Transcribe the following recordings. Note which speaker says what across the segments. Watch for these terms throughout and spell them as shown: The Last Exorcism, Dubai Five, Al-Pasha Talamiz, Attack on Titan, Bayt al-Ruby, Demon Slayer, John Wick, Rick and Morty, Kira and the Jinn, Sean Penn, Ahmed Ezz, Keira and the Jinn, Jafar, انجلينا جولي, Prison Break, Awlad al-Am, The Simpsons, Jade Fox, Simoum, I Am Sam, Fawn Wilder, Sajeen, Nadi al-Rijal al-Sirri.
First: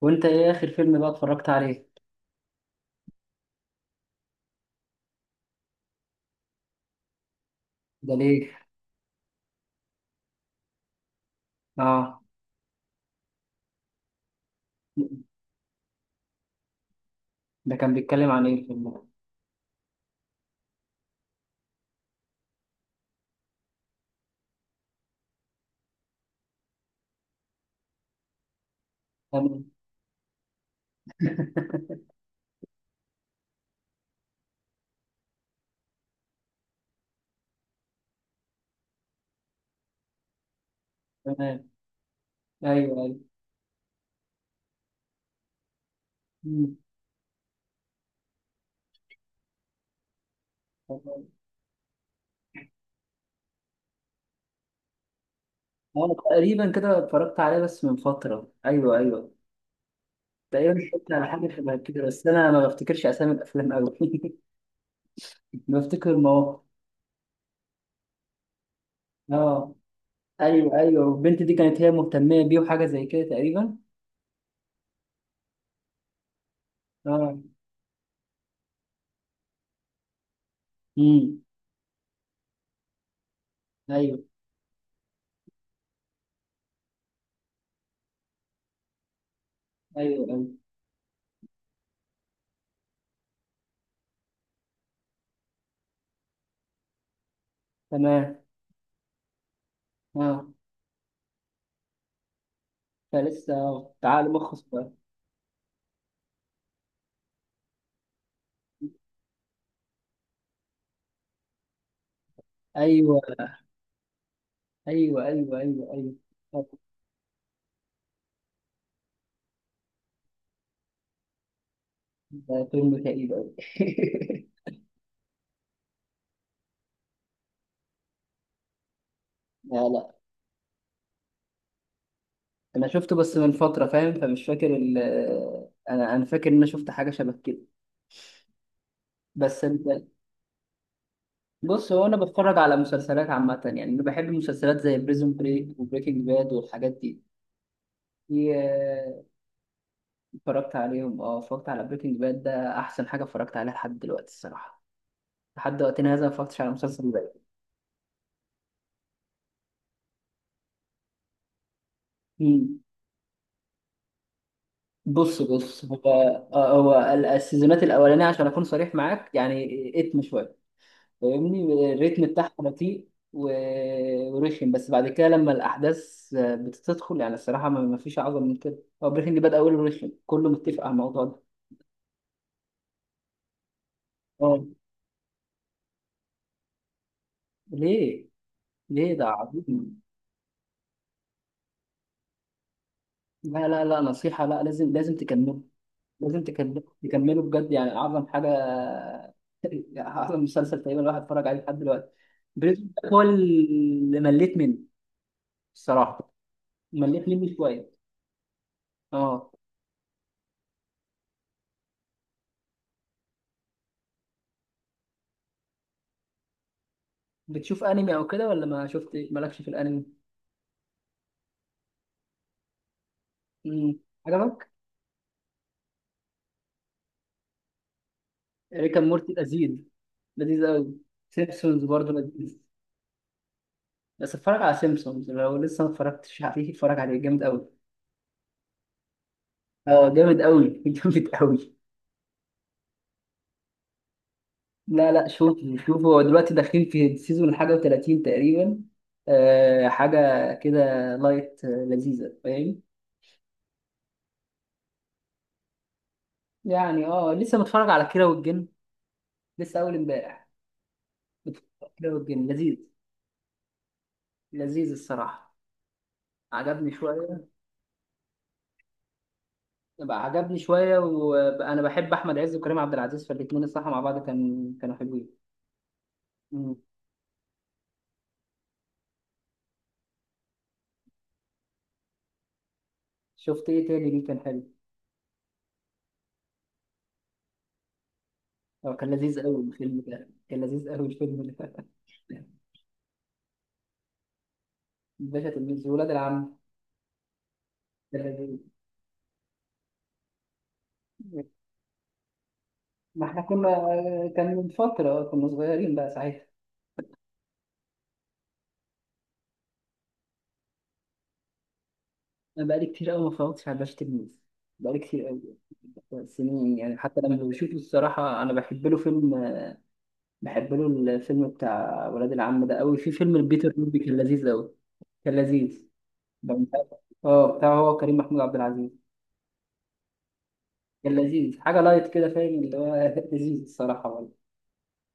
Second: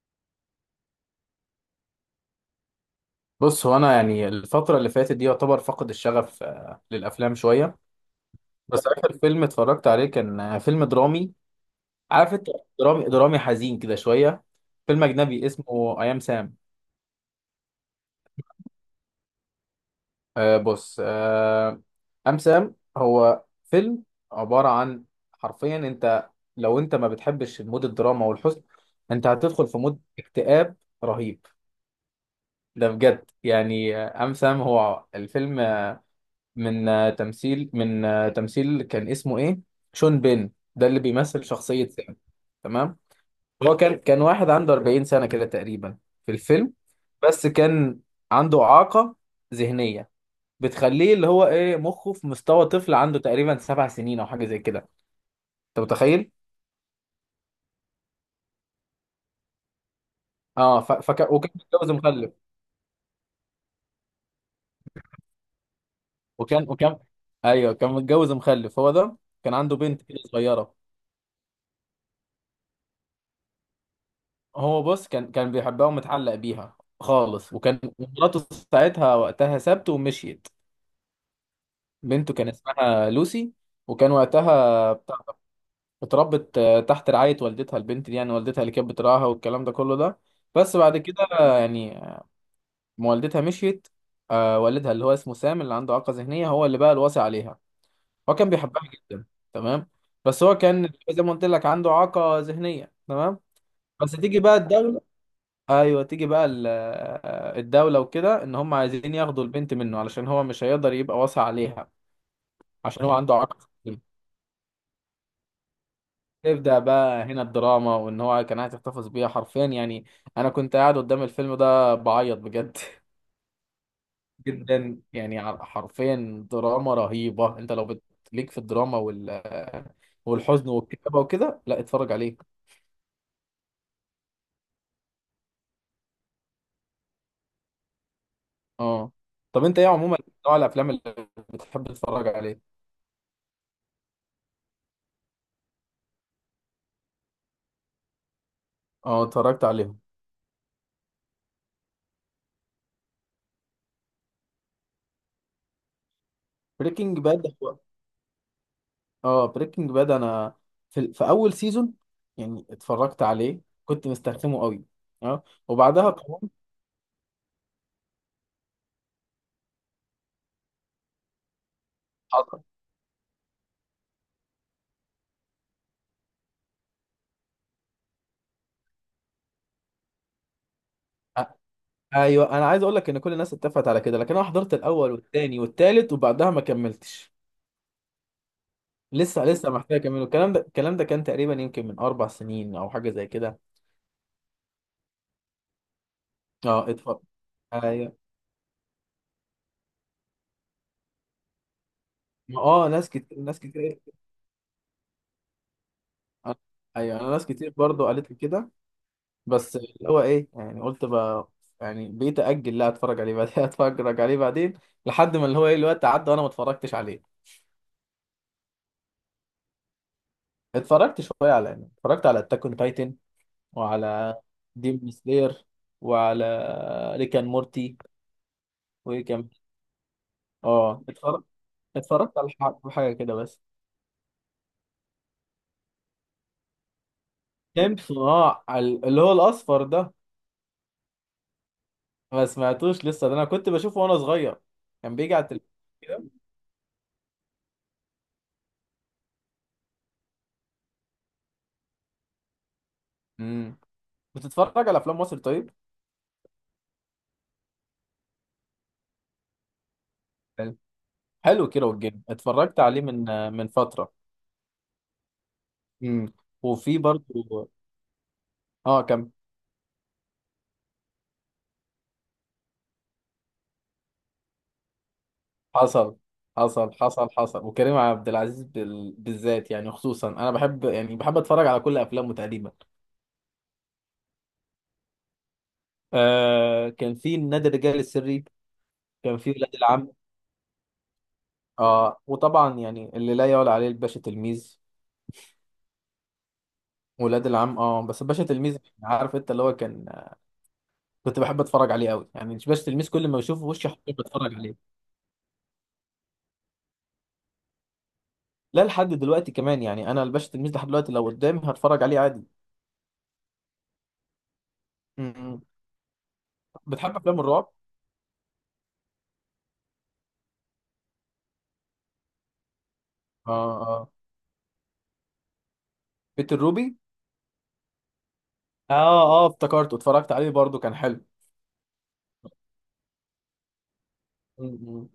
Speaker 1: وانت ايه اخر فيلم بقى اتفرجت عليه؟
Speaker 2: بص، هو انا يعني الفتره اللي فاتت دي يعتبر فقد الشغف للافلام شويه.
Speaker 1: ده ليه؟
Speaker 2: بس اخر فيلم اتفرجت عليه كان فيلم درامي.
Speaker 1: اه.
Speaker 2: عارف انت، درامي درامي حزين كده شويه. فيلم اجنبي اسمه اي ام سام.
Speaker 1: ده كان بيتكلم عن ايه الفيلم ده؟
Speaker 2: بص ام سام هو فيلم عباره عن، حرفيا انت لو انت ما بتحبش مود الدراما والحزن انت
Speaker 1: تمام.
Speaker 2: هتدخل في مود اكتئاب رهيب. ده بجد يعني ام سام هو الفيلم من تمثيل كان اسمه ايه؟ شون بين ده اللي بيمثل
Speaker 1: تمام.
Speaker 2: شخصية سام.
Speaker 1: ايوه،
Speaker 2: تمام.
Speaker 1: ايوه.
Speaker 2: هو كان واحد عنده 40 سنة كده تقريبا في الفيلم.
Speaker 1: مم.
Speaker 2: بس كان عنده إعاقة ذهنية بتخليه اللي هو ايه مخه في مستوى طفل عنده تقريبا 7 سنين او حاجة زي كده. انت
Speaker 1: اه،
Speaker 2: متخيل.
Speaker 1: تقريبا كده اتفرجت عليه بس من فتره. ايوه، ايوه. تقريبا
Speaker 2: اه
Speaker 1: اتفرجت على
Speaker 2: وكان
Speaker 1: حاجه شبه
Speaker 2: متجوز
Speaker 1: كده، بس
Speaker 2: مخلف.
Speaker 1: انا ما بفتكرش اسامي الافلام قوي. بفتكر مواقف.
Speaker 2: وكان ايوه كان متجوز مخلف هو ده. كان
Speaker 1: اه.
Speaker 2: عنده بنت كده صغيرة.
Speaker 1: ايوه، ايوه، والبنت دي كانت هي مهتمه بيه وحاجه زي كده تقريبا.
Speaker 2: هو بص كان بيحبها ومتعلق بيها
Speaker 1: اه.
Speaker 2: خالص، وكان مراته ساعتها وقتها سابته ومشيت.
Speaker 1: امم.
Speaker 2: بنته كان اسمها لوسي. وكان
Speaker 1: ايوه،
Speaker 2: وقتها بتاع ده، اتربت تحت رعاية والدتها، البنت دي يعني والدتها اللي كانت بتراعاها والكلام ده كله
Speaker 1: ايوه،
Speaker 2: ده.
Speaker 1: ايوه.
Speaker 2: بس بعد كده يعني ما والدتها مشيت، والدها اللي هو اسمه سام اللي عنده إعاقة ذهنية هو اللي بقى الوصي عليها.
Speaker 1: تمام.
Speaker 2: هو كان بيحبها جدا. تمام. بس
Speaker 1: اه.
Speaker 2: هو كان زي ما قلت لك عنده إعاقة ذهنية، تمام.
Speaker 1: فلسه، اه،
Speaker 2: بس
Speaker 1: تعال
Speaker 2: تيجي
Speaker 1: مخ
Speaker 2: بقى
Speaker 1: صغير.
Speaker 2: الدولة. ايوه تيجي بقى الدولة وكده ان هم عايزين ياخدوا البنت منه علشان هو مش هيقدر يبقى واسع عليها. عشان هو
Speaker 1: ايوه،
Speaker 2: عنده عقد.
Speaker 1: ايوه، ايوه، ايوه. ايوه. طب.
Speaker 2: تبدأ بقى هنا الدراما، وان هو كان عايز يحتفظ بيها حرفيا يعني. انا كنت قاعد قدام الفيلم ده بعيط
Speaker 1: ده
Speaker 2: بجد
Speaker 1: فيلم كئيب قوي.
Speaker 2: جدا يعني حرفيا دراما رهيبة. انت لو ليك في الدراما
Speaker 1: لا، لا.
Speaker 2: والحزن والكتابة وكده لا اتفرج عليه.
Speaker 1: انا شفته بس من فتره، فاهم؟ فمش فاكر ال آه، انا فاكر ان انا شفت حاجه شبه كده
Speaker 2: اه.
Speaker 1: بس
Speaker 2: طب انت ايه عموما نوع الافلام اللي بتحب
Speaker 1: بص هو انا
Speaker 2: تتفرج
Speaker 1: بتفرج
Speaker 2: عليه؟
Speaker 1: على مسلسلات عامه، يعني انا بحب مسلسلات زي بريزون بريك وبريكنج باد والحاجات دي دي،
Speaker 2: اه
Speaker 1: آه،
Speaker 2: اتفرجت عليهم
Speaker 1: اتفرجت عليهم. اه، اتفرجت على بريكنج باد، ده احسن حاجه اتفرجت عليها لحد دلوقتي الصراحه. لحد وقتنا هذا ما اتفرجتش على مسلسل.
Speaker 2: بريكنج باد. اه بريكنج باد انا في, في اول سيزون
Speaker 1: بقى،
Speaker 2: يعني اتفرجت عليه كنت مسترخمه قوي.
Speaker 1: بص،
Speaker 2: اه
Speaker 1: بص، هو
Speaker 2: وبعدها قمت.
Speaker 1: هو السيزونات الاولانيه عشان اكون صريح معاك يعني اتم شويه. فاهمني؟ الريتم بتاعها
Speaker 2: حضر.
Speaker 1: بطيء ورخم، بس بعد كده لما الاحداث بتدخل يعني الصراحه ما فيش اعظم من كده. هو بريكنج باد اوله رخم، كله متفق على الموضوع ده.
Speaker 2: آه، ايوه، انا عايز اقول لك ان كل الناس اتفقت على كده لكن انا
Speaker 1: اه.
Speaker 2: حضرت الاول والثاني والثالث وبعدها ما كملتش.
Speaker 1: ليه؟ ليه؟ ده
Speaker 2: لسه لسه محتاج
Speaker 1: عظيم.
Speaker 2: اكمله. الكلام ده الكلام ده كان تقريبا يمكن من اربع سنين او حاجه زي كده.
Speaker 1: لا، لا، لا، نصيحه، لا، لازم، لازم تكمل. لازم
Speaker 2: اه اتفرج.
Speaker 1: تكمله بجد، يعني
Speaker 2: ايوه.
Speaker 1: اعظم حاجه. اعظم مسلسل تقريبا الواحد اتفرج عليه لحد دلوقتي.
Speaker 2: ما اه،
Speaker 1: بريزون
Speaker 2: ناس
Speaker 1: بريك هو
Speaker 2: كتير ناس كتير.
Speaker 1: اللي مليت منه الصراحه.
Speaker 2: ايوه،
Speaker 1: مليت
Speaker 2: انا ناس
Speaker 1: منه
Speaker 2: كتير
Speaker 1: شويه.
Speaker 2: برضو قالت لي كده،
Speaker 1: اه.
Speaker 2: بس اللي هو ايه يعني قلت بقى يعني بقيت اجل لا اتفرج عليه بعدين اتفرج عليه بعدين لحد ما اللي هو ايه الوقت عدى وانا ما اتفرجتش عليه.
Speaker 1: بتشوف انمي او كده ولا ما شفت؟ مالكش في الانمي؟
Speaker 2: اتفرجت شويه على يعني اتفرجت على اتاك اون تايتن
Speaker 1: امم.
Speaker 2: وعلى
Speaker 1: عجبك؟
Speaker 2: ديم سلاير وعلى ريك اند مورتي.
Speaker 1: ريكا
Speaker 2: وايه
Speaker 1: مورتي
Speaker 2: كمان؟
Speaker 1: لذيذ. لذيذ قوي.
Speaker 2: اه اتفرجت.
Speaker 1: سيمبسونز برضه
Speaker 2: اتفرجت على
Speaker 1: لذيذ.
Speaker 2: حاجه كده بس.
Speaker 1: بس اتفرج على سيمبسونز، لو لسه ما اتفرجتش عليه اتفرج عليه، جامد قوي.
Speaker 2: سيمبسون، اه اللي هو الاصفر ده؟
Speaker 1: اه، جامد قوي. جامد قوي.
Speaker 2: ما سمعتوش لسه ده، انا كنت بشوفه وانا صغير
Speaker 1: لا،
Speaker 2: كان
Speaker 1: لا.
Speaker 2: بيجي على
Speaker 1: شوف،
Speaker 2: التلفزيون
Speaker 1: شوف، هو
Speaker 2: كده.
Speaker 1: دلوقتي داخلين في السيزون حاجة و30 تقريبا. أه، حاجة كده. لايت، لذيذة، فاهم؟
Speaker 2: امم. بتتفرج على افلام مصر طيب؟
Speaker 1: يعني اه، لسه متفرج على كيرة والجن. لسه أول امبارح. متفرج
Speaker 2: حلو كيرة
Speaker 1: على كيرة
Speaker 2: والجن،
Speaker 1: والجن لذيذ.
Speaker 2: اتفرجت عليه من فترة.
Speaker 1: لذيذ الصراحة.
Speaker 2: امم.
Speaker 1: عجبني
Speaker 2: وفي برضو
Speaker 1: شوية.
Speaker 2: اه كان.
Speaker 1: بقى عجبني شوية، وأنا بحب أحمد عز وكريم عبد العزيز، فالاتنين الصراحة مع بعض كانوا حلوين.
Speaker 2: حصل.
Speaker 1: مم.
Speaker 2: حصل وكريم عبد العزيز بالذات يعني، خصوصا انا بحب يعني بحب اتفرج على كل افلامه تقريبا.
Speaker 1: شفت إيه تاني ليه كان حلو؟
Speaker 2: آه كان في نادي الرجال السري.
Speaker 1: هو كان
Speaker 2: كان
Speaker 1: لذيذ
Speaker 2: في
Speaker 1: أوي
Speaker 2: ولاد
Speaker 1: الفيلم
Speaker 2: العم.
Speaker 1: ده، كان لذيذ أوي الفيلم ده.
Speaker 2: اه وطبعا يعني اللي لا يعلى عليه الباشا تلميذ.
Speaker 1: الباشا تلميذ، ولاد العم.
Speaker 2: ولاد العم اه،
Speaker 1: كان
Speaker 2: بس الباشا
Speaker 1: لذيذ.
Speaker 2: تلميذ عارف انت اللي هو كان، كنت بحب اتفرج عليه قوي يعني. الباشا تلميذ
Speaker 1: ما
Speaker 2: كل ما
Speaker 1: احنا
Speaker 2: بشوفه
Speaker 1: كنا،
Speaker 2: وشي حرفيا
Speaker 1: كان
Speaker 2: بتفرج
Speaker 1: من
Speaker 2: عليه.
Speaker 1: فترة كنا صغيرين بقى ساعتها.
Speaker 2: لا لحد دلوقتي كمان يعني، انا الباشا تلميذ لحد دلوقتي لو قدامي هتفرج عليه عادي.
Speaker 1: انا بقالي كتير قوي ما اتفرجتش على باشا تلميذ، بقالي كتير قوي.
Speaker 2: م-م.
Speaker 1: سنين يعني.
Speaker 2: بتحب
Speaker 1: حتى لما
Speaker 2: افلام الرعب؟
Speaker 1: بشوفه الصراحة انا بحب له فيلم. بحب له. الفيلم بتاع ولاد العم ده قوي. في فيلم
Speaker 2: اه
Speaker 1: البيتر روبي
Speaker 2: اه.
Speaker 1: كان لذيذ قوي. كان لذيذ.
Speaker 2: بيت
Speaker 1: ده مش عارف.
Speaker 2: الروبي.
Speaker 1: اه، بتاع هو كريم محمود عبد العزيز.
Speaker 2: اه اه، افتكرته اتفرجت عليه برضو كان
Speaker 1: كان
Speaker 2: حلو.
Speaker 1: لذيذ، حاجة لايت كده، فاهم اللي هو. لذيذ الصراحة.
Speaker 2: م-م.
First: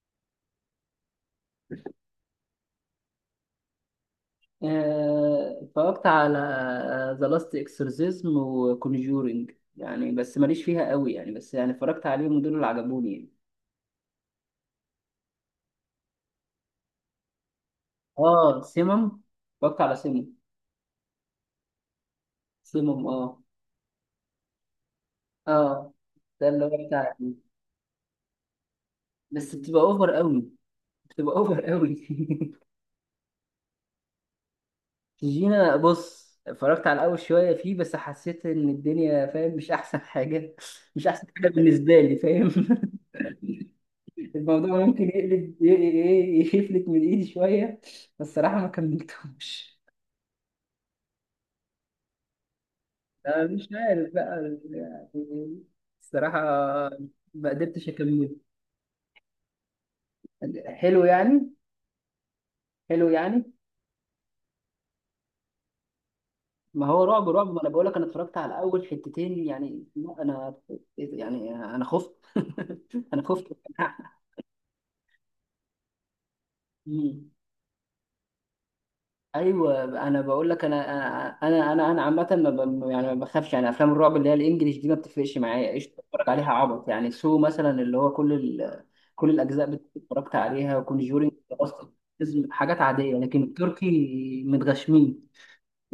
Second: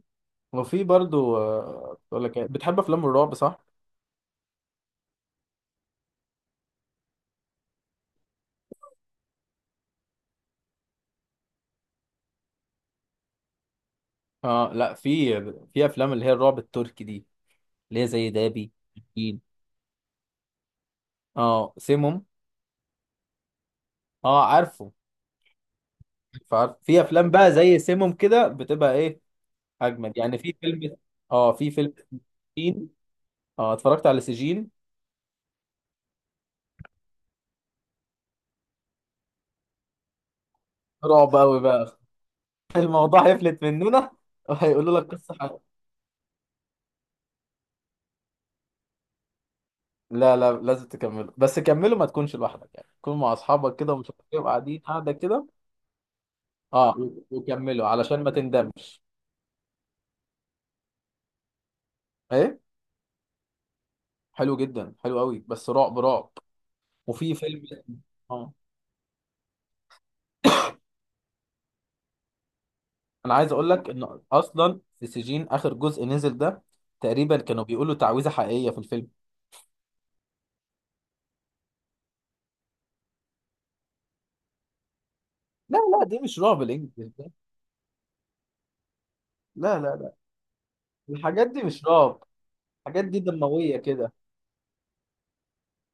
Speaker 2: وفي برضو بقول لك إيه، بتحب افلام الرعب صح؟
Speaker 1: اتفرجت على ذا لاست اكسورسيزم وكونجورينج، يعني بس ماليش فيها قوي، يعني بس يعني اتفرجت عليهم دول اللي عجبوني يعني.
Speaker 2: اه لا، في افلام اللي هي الرعب التركي دي اللي هي زي
Speaker 1: اه،
Speaker 2: دابي.
Speaker 1: سيمم.
Speaker 2: أكيد.
Speaker 1: اتفرجت على سيمم.
Speaker 2: اه سيموم.
Speaker 1: سيمم، اه.
Speaker 2: اه عارفه.
Speaker 1: اه. ده اللي هو
Speaker 2: فعارف، في
Speaker 1: بتاع
Speaker 2: افلام
Speaker 1: يعني.
Speaker 2: بقى زي سيموم كده بتبقى ايه،
Speaker 1: بس بتبقى اوفر
Speaker 2: اجمد يعني.
Speaker 1: قوي.
Speaker 2: في فيلم،
Speaker 1: بتبقى
Speaker 2: اه
Speaker 1: اوفر
Speaker 2: في فيلم
Speaker 1: قوي.
Speaker 2: سجين. اه اتفرجت على سجين.
Speaker 1: جينا، بص، اتفرجت على اول شويه فيه بس حسيت ان الدنيا، فاهم، مش احسن حاجه. مش احسن
Speaker 2: رعب
Speaker 1: حاجه
Speaker 2: قوي بقى.
Speaker 1: بالنسبه لي، فاهم؟
Speaker 2: الموضوع هيفلت مننا.
Speaker 1: الموضوع
Speaker 2: وهيقولوا
Speaker 1: ممكن
Speaker 2: لك قصة
Speaker 1: يقلب
Speaker 2: حلوة.
Speaker 1: يفلت من ايدي شوية. بس الصراحة ما كملتهمش.
Speaker 2: لا لا لازم تكمله، بس كمله ما تكونش لوحدك يعني، تكون مع
Speaker 1: أنا مش
Speaker 2: اصحابك كده ومش
Speaker 1: عارف
Speaker 2: عارف ايه
Speaker 1: بقى
Speaker 2: وقاعدين قاعدة كده.
Speaker 1: يعني. الصراحة
Speaker 2: اه
Speaker 1: ما
Speaker 2: وكمله
Speaker 1: قدرتش
Speaker 2: علشان
Speaker 1: أكمله.
Speaker 2: ما تندمش.
Speaker 1: حلو يعني.
Speaker 2: ايه؟
Speaker 1: حلو يعني.
Speaker 2: حلو جدا، حلو قوي، بس رعب رعب.
Speaker 1: ما هو رعب
Speaker 2: وفي
Speaker 1: رعب، ما
Speaker 2: فيلم
Speaker 1: أنا بقول لك أنا اتفرجت
Speaker 2: اه،
Speaker 1: على أول حتتين، يعني لا، أنا. يعني أنا خفت. أنا
Speaker 2: انا
Speaker 1: خفت.
Speaker 2: عايز اقول لك ان اصلا في سجين اخر جزء نزل ده
Speaker 1: مم.
Speaker 2: تقريبا كانوا بيقولوا تعويذة حقيقية في الفيلم.
Speaker 1: ايوه، انا بقول لك انا انا انا انا أنا عامه ما ب... يعني ما بخافش يعني، افلام الرعب اللي هي الانجليش دي ما بتفرقش معايا،
Speaker 2: لا
Speaker 1: ايش
Speaker 2: لا، دي
Speaker 1: بتفرج
Speaker 2: مش
Speaker 1: عليها
Speaker 2: رعب
Speaker 1: عبط يعني
Speaker 2: الانجليزي ده.
Speaker 1: سو مثلا اللي هو كل الاجزاء
Speaker 2: لا لا لا،
Speaker 1: اتفرجت عليها، وكونجورينج
Speaker 2: الحاجات دي مش
Speaker 1: اصلا
Speaker 2: رعب.
Speaker 1: حاجات
Speaker 2: الحاجات
Speaker 1: عاديه،
Speaker 2: دي
Speaker 1: لكن
Speaker 2: دموية كده.
Speaker 1: التركي متغشمين.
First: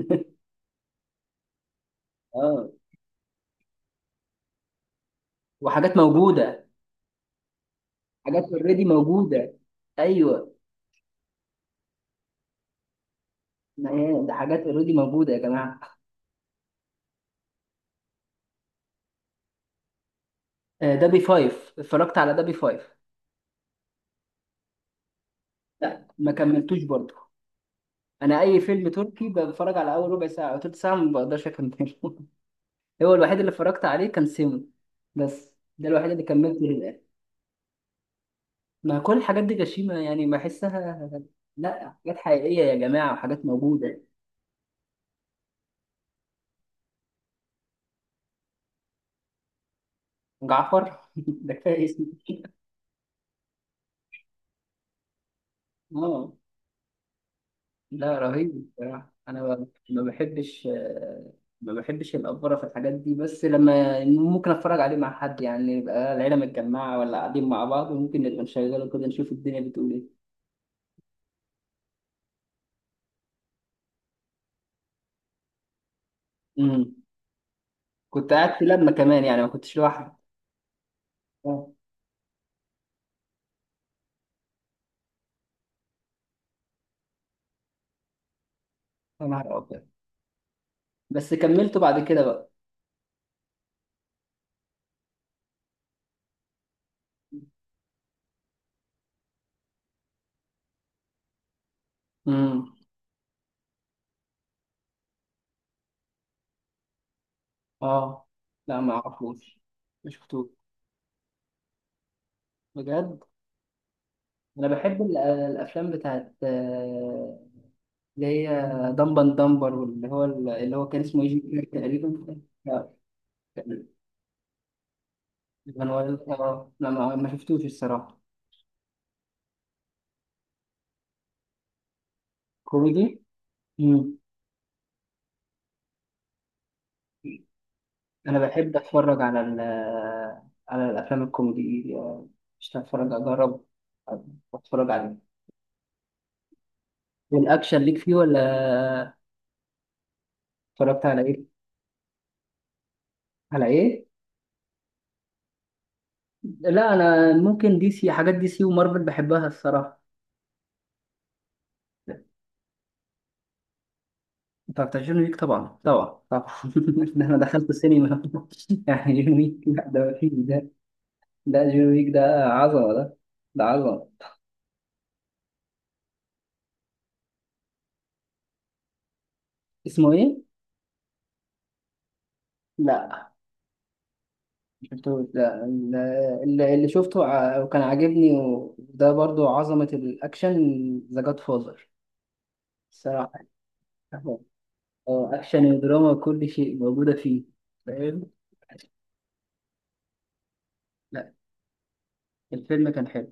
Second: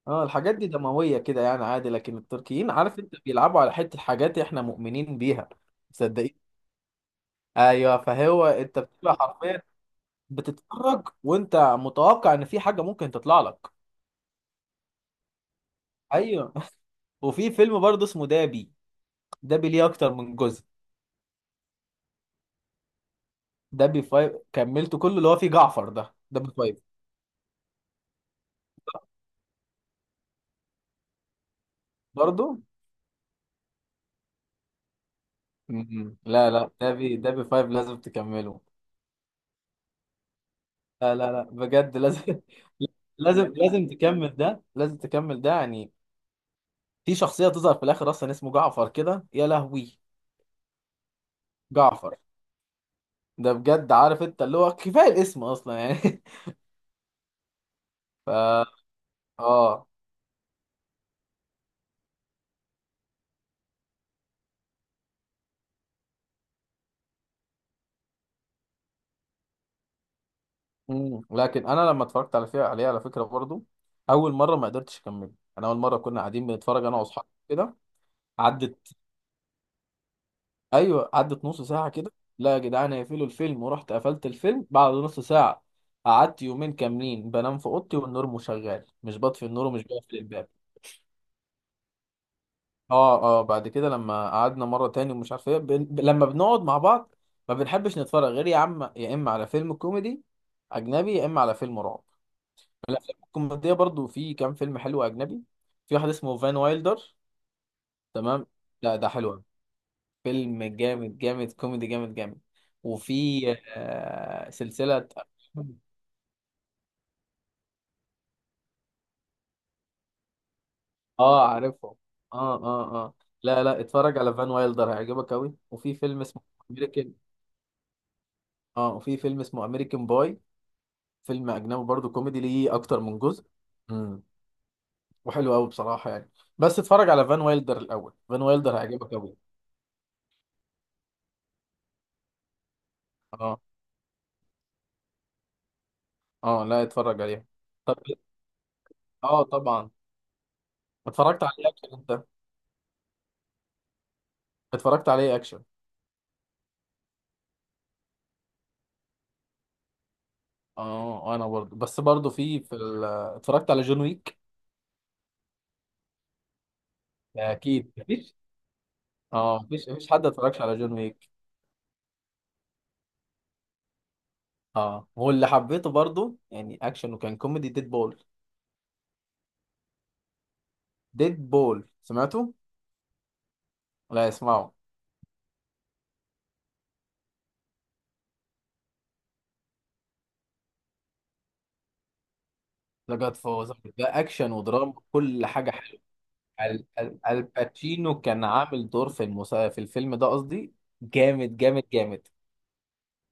Speaker 2: اه الحاجات دي دموية كده يعني عادي، لكن
Speaker 1: اه،
Speaker 2: التركيين عارف انت بيلعبوا على حتة حاجات احنا مؤمنين بيها.
Speaker 1: وحاجات
Speaker 2: صدقين.
Speaker 1: موجوده.
Speaker 2: ايوه،
Speaker 1: حاجات
Speaker 2: فهو انت
Speaker 1: اوريدي
Speaker 2: بتبقى
Speaker 1: موجوده.
Speaker 2: حرفيا
Speaker 1: ايوه.
Speaker 2: بتتفرج وانت متوقع ان في حاجة ممكن تطلع لك.
Speaker 1: ما هي ده حاجات اوريدي موجوده يا جماعه.
Speaker 2: ايوه وفي فيلم برضه اسمه دابي. دابي ليه اكتر من جزء.
Speaker 1: دبي فايف، اتفرجت على دبي فايف.
Speaker 2: دابي فايف كملته كله، اللي هو فيه جعفر
Speaker 1: لا،
Speaker 2: ده،
Speaker 1: ما
Speaker 2: دابي فايف.
Speaker 1: كملتوش برضه. انا اي فيلم تركي بتفرج على اول ربع ساعه او تلت ساعه ما بقدرش اكمله.
Speaker 2: برضه.
Speaker 1: هو الوحيد اللي اتفرجت عليه كان سيمو. بس ده الوحيد
Speaker 2: م-م.
Speaker 1: اللي
Speaker 2: لا
Speaker 1: كملته
Speaker 2: لا
Speaker 1: للاخر.
Speaker 2: دابي فايف لازم تكمله.
Speaker 1: ما كل الحاجات دي غشيمه يعني بحسها.
Speaker 2: لا لا لا
Speaker 1: لا،
Speaker 2: بجد
Speaker 1: حاجات
Speaker 2: لازم.
Speaker 1: حقيقيه يا جماعه، وحاجات
Speaker 2: لازم لازم
Speaker 1: موجوده.
Speaker 2: تكمل ده، لازم تكمل ده يعني. في شخصية تظهر في الآخر أصلا اسمه جعفر كده، يا لهوي،
Speaker 1: جعفر. ده كفايه اسمه.
Speaker 2: جعفر. ده بجد عارف أنت اللي هو كفاية الاسم أصلا يعني.
Speaker 1: اه، لا،
Speaker 2: فا
Speaker 1: رهيب بصراحه. انا
Speaker 2: آه.
Speaker 1: ما بحبش الافوره في الحاجات دي، بس لما ممكن اتفرج عليه مع حد، يعني يبقى العيله متجمعه ولا قاعدين مع بعض، وممكن نبقى نشغله كده نشوف الدنيا بتقول ايه.
Speaker 2: مم. لكن أنا لما اتفرجت على فيها عليها على فكرة برضو أول مرة ما قدرتش أكمل. أنا أول مرة كنا قاعدين بنتفرج
Speaker 1: امم.
Speaker 2: أنا وأصحابي كده.
Speaker 1: كنت قاعد في، لما
Speaker 2: عدت.
Speaker 1: كمان يعني ما كنتش لوحدي.
Speaker 2: أيوه، عدت نص
Speaker 1: اه.
Speaker 2: ساعة كده. لا يا جدعان، هيقفلوا الفيلم، ورحت قفلت الفيلم بعد نص ساعة. قعدت يومين كاملين بنام في أوضتي والنور مشغل، مش
Speaker 1: يا
Speaker 2: بطفي
Speaker 1: نهار
Speaker 2: النور ومش
Speaker 1: ابيض.
Speaker 2: بقفل الباب.
Speaker 1: بس كملته بعد كده بقى.
Speaker 2: اه اه، بعد كده لما قعدنا مره تاني ومش عارف ايه لما بنقعد مع بعض، ما بنحبش نتفرج غير يا عم يا اما على فيلم كوميدي اجنبي يا اما على فيلم رعب.
Speaker 1: امم.
Speaker 2: الافلام الكوميديه برضو، في كام فيلم حلو اجنبي. في واحد اسمه فان وايلدر.
Speaker 1: اه،
Speaker 2: تمام.
Speaker 1: لا، ما
Speaker 2: لا ده حلو أوي.
Speaker 1: اعرفوش. ما شفتوش.
Speaker 2: فيلم جامد جامد كوميدي جامد جامد.
Speaker 1: بجد؟
Speaker 2: وفي
Speaker 1: انا بحب
Speaker 2: سلسله.
Speaker 1: الافلام بتاعت اللي هي دمبن دمبر دمبر، واللي هو اللي هو كان اسمه ايجي
Speaker 2: اه
Speaker 1: كير
Speaker 2: عارفه.
Speaker 1: تقريبا.
Speaker 2: اه
Speaker 1: لا.
Speaker 2: اه اه. لا لا،
Speaker 1: كان
Speaker 2: اتفرج على فان وايلدر هيعجبك قوي.
Speaker 1: كان
Speaker 2: وفي فيلم اسمه
Speaker 1: اه، لا،
Speaker 2: امريكان
Speaker 1: ما شفتوش الصراحه.
Speaker 2: اه وفي فيلم اسمه امريكان باي. فيلم اجنبي برضو كوميدي ليه اكتر
Speaker 1: كوميدي.
Speaker 2: من جزء.
Speaker 1: امم.
Speaker 2: امم. وحلو قوي بصراحه يعني. بس اتفرج على فان وايلدر الاول،
Speaker 1: انا
Speaker 2: فان
Speaker 1: بحب
Speaker 2: وايلدر هيعجبك
Speaker 1: اتفرج
Speaker 2: قوي.
Speaker 1: على الافلام الكوميدي مش هتفرج؟
Speaker 2: اه
Speaker 1: اجرب. اتفرج عليه.
Speaker 2: اه لا اتفرج عليه.
Speaker 1: والاكشن ليك
Speaker 2: طب
Speaker 1: فيه ولا؟
Speaker 2: اه طبعا.
Speaker 1: اتفرجت على
Speaker 2: اتفرجت
Speaker 1: ايه؟
Speaker 2: عليه اكشن انت.
Speaker 1: على ايه؟
Speaker 2: اتفرجت عليه اكشن.
Speaker 1: لا، انا ممكن دي سي، حاجات دي سي ومارفل بحبها الصراحه.
Speaker 2: اه انا برضو، برضو في اتفرجت على جون ويك.
Speaker 1: انت بتعجبني، ليك طبعا، طبعا، طبعا. ده انا دخلت
Speaker 2: اكيد
Speaker 1: السينما.
Speaker 2: مفيش.
Speaker 1: يعني جون
Speaker 2: اه
Speaker 1: ويك، لا
Speaker 2: مفيش،
Speaker 1: ده
Speaker 2: حد
Speaker 1: مفيش
Speaker 2: اتفرجش
Speaker 1: ده.
Speaker 2: على جون ويك.
Speaker 1: ده جون ويك ده. عظمه ده. ده عظمه.
Speaker 2: اه واللي حبيته برضو يعني اكشن وكان كوميدي ديد بول.
Speaker 1: اسمه ايه؟
Speaker 2: ديد بول سمعته.
Speaker 1: لا.
Speaker 2: لا اسمعه.
Speaker 1: شفته ده اللي شفته وكان عاجبني، وده برضو عظمة الأكشن. ذا جاد فازر
Speaker 2: لا
Speaker 1: الصراحة.
Speaker 2: جاد فوز ده اكشن ودراما
Speaker 1: اه،
Speaker 2: كل
Speaker 1: أكشن
Speaker 2: حاجه.
Speaker 1: ودراما كل شيء موجودة فيه.
Speaker 2: الباتشينو
Speaker 1: فاهم؟
Speaker 2: كان عامل دور في في الفيلم ده قصدي.
Speaker 1: لا.
Speaker 2: جامد جامد جامد.
Speaker 1: الفيلم كان حلو.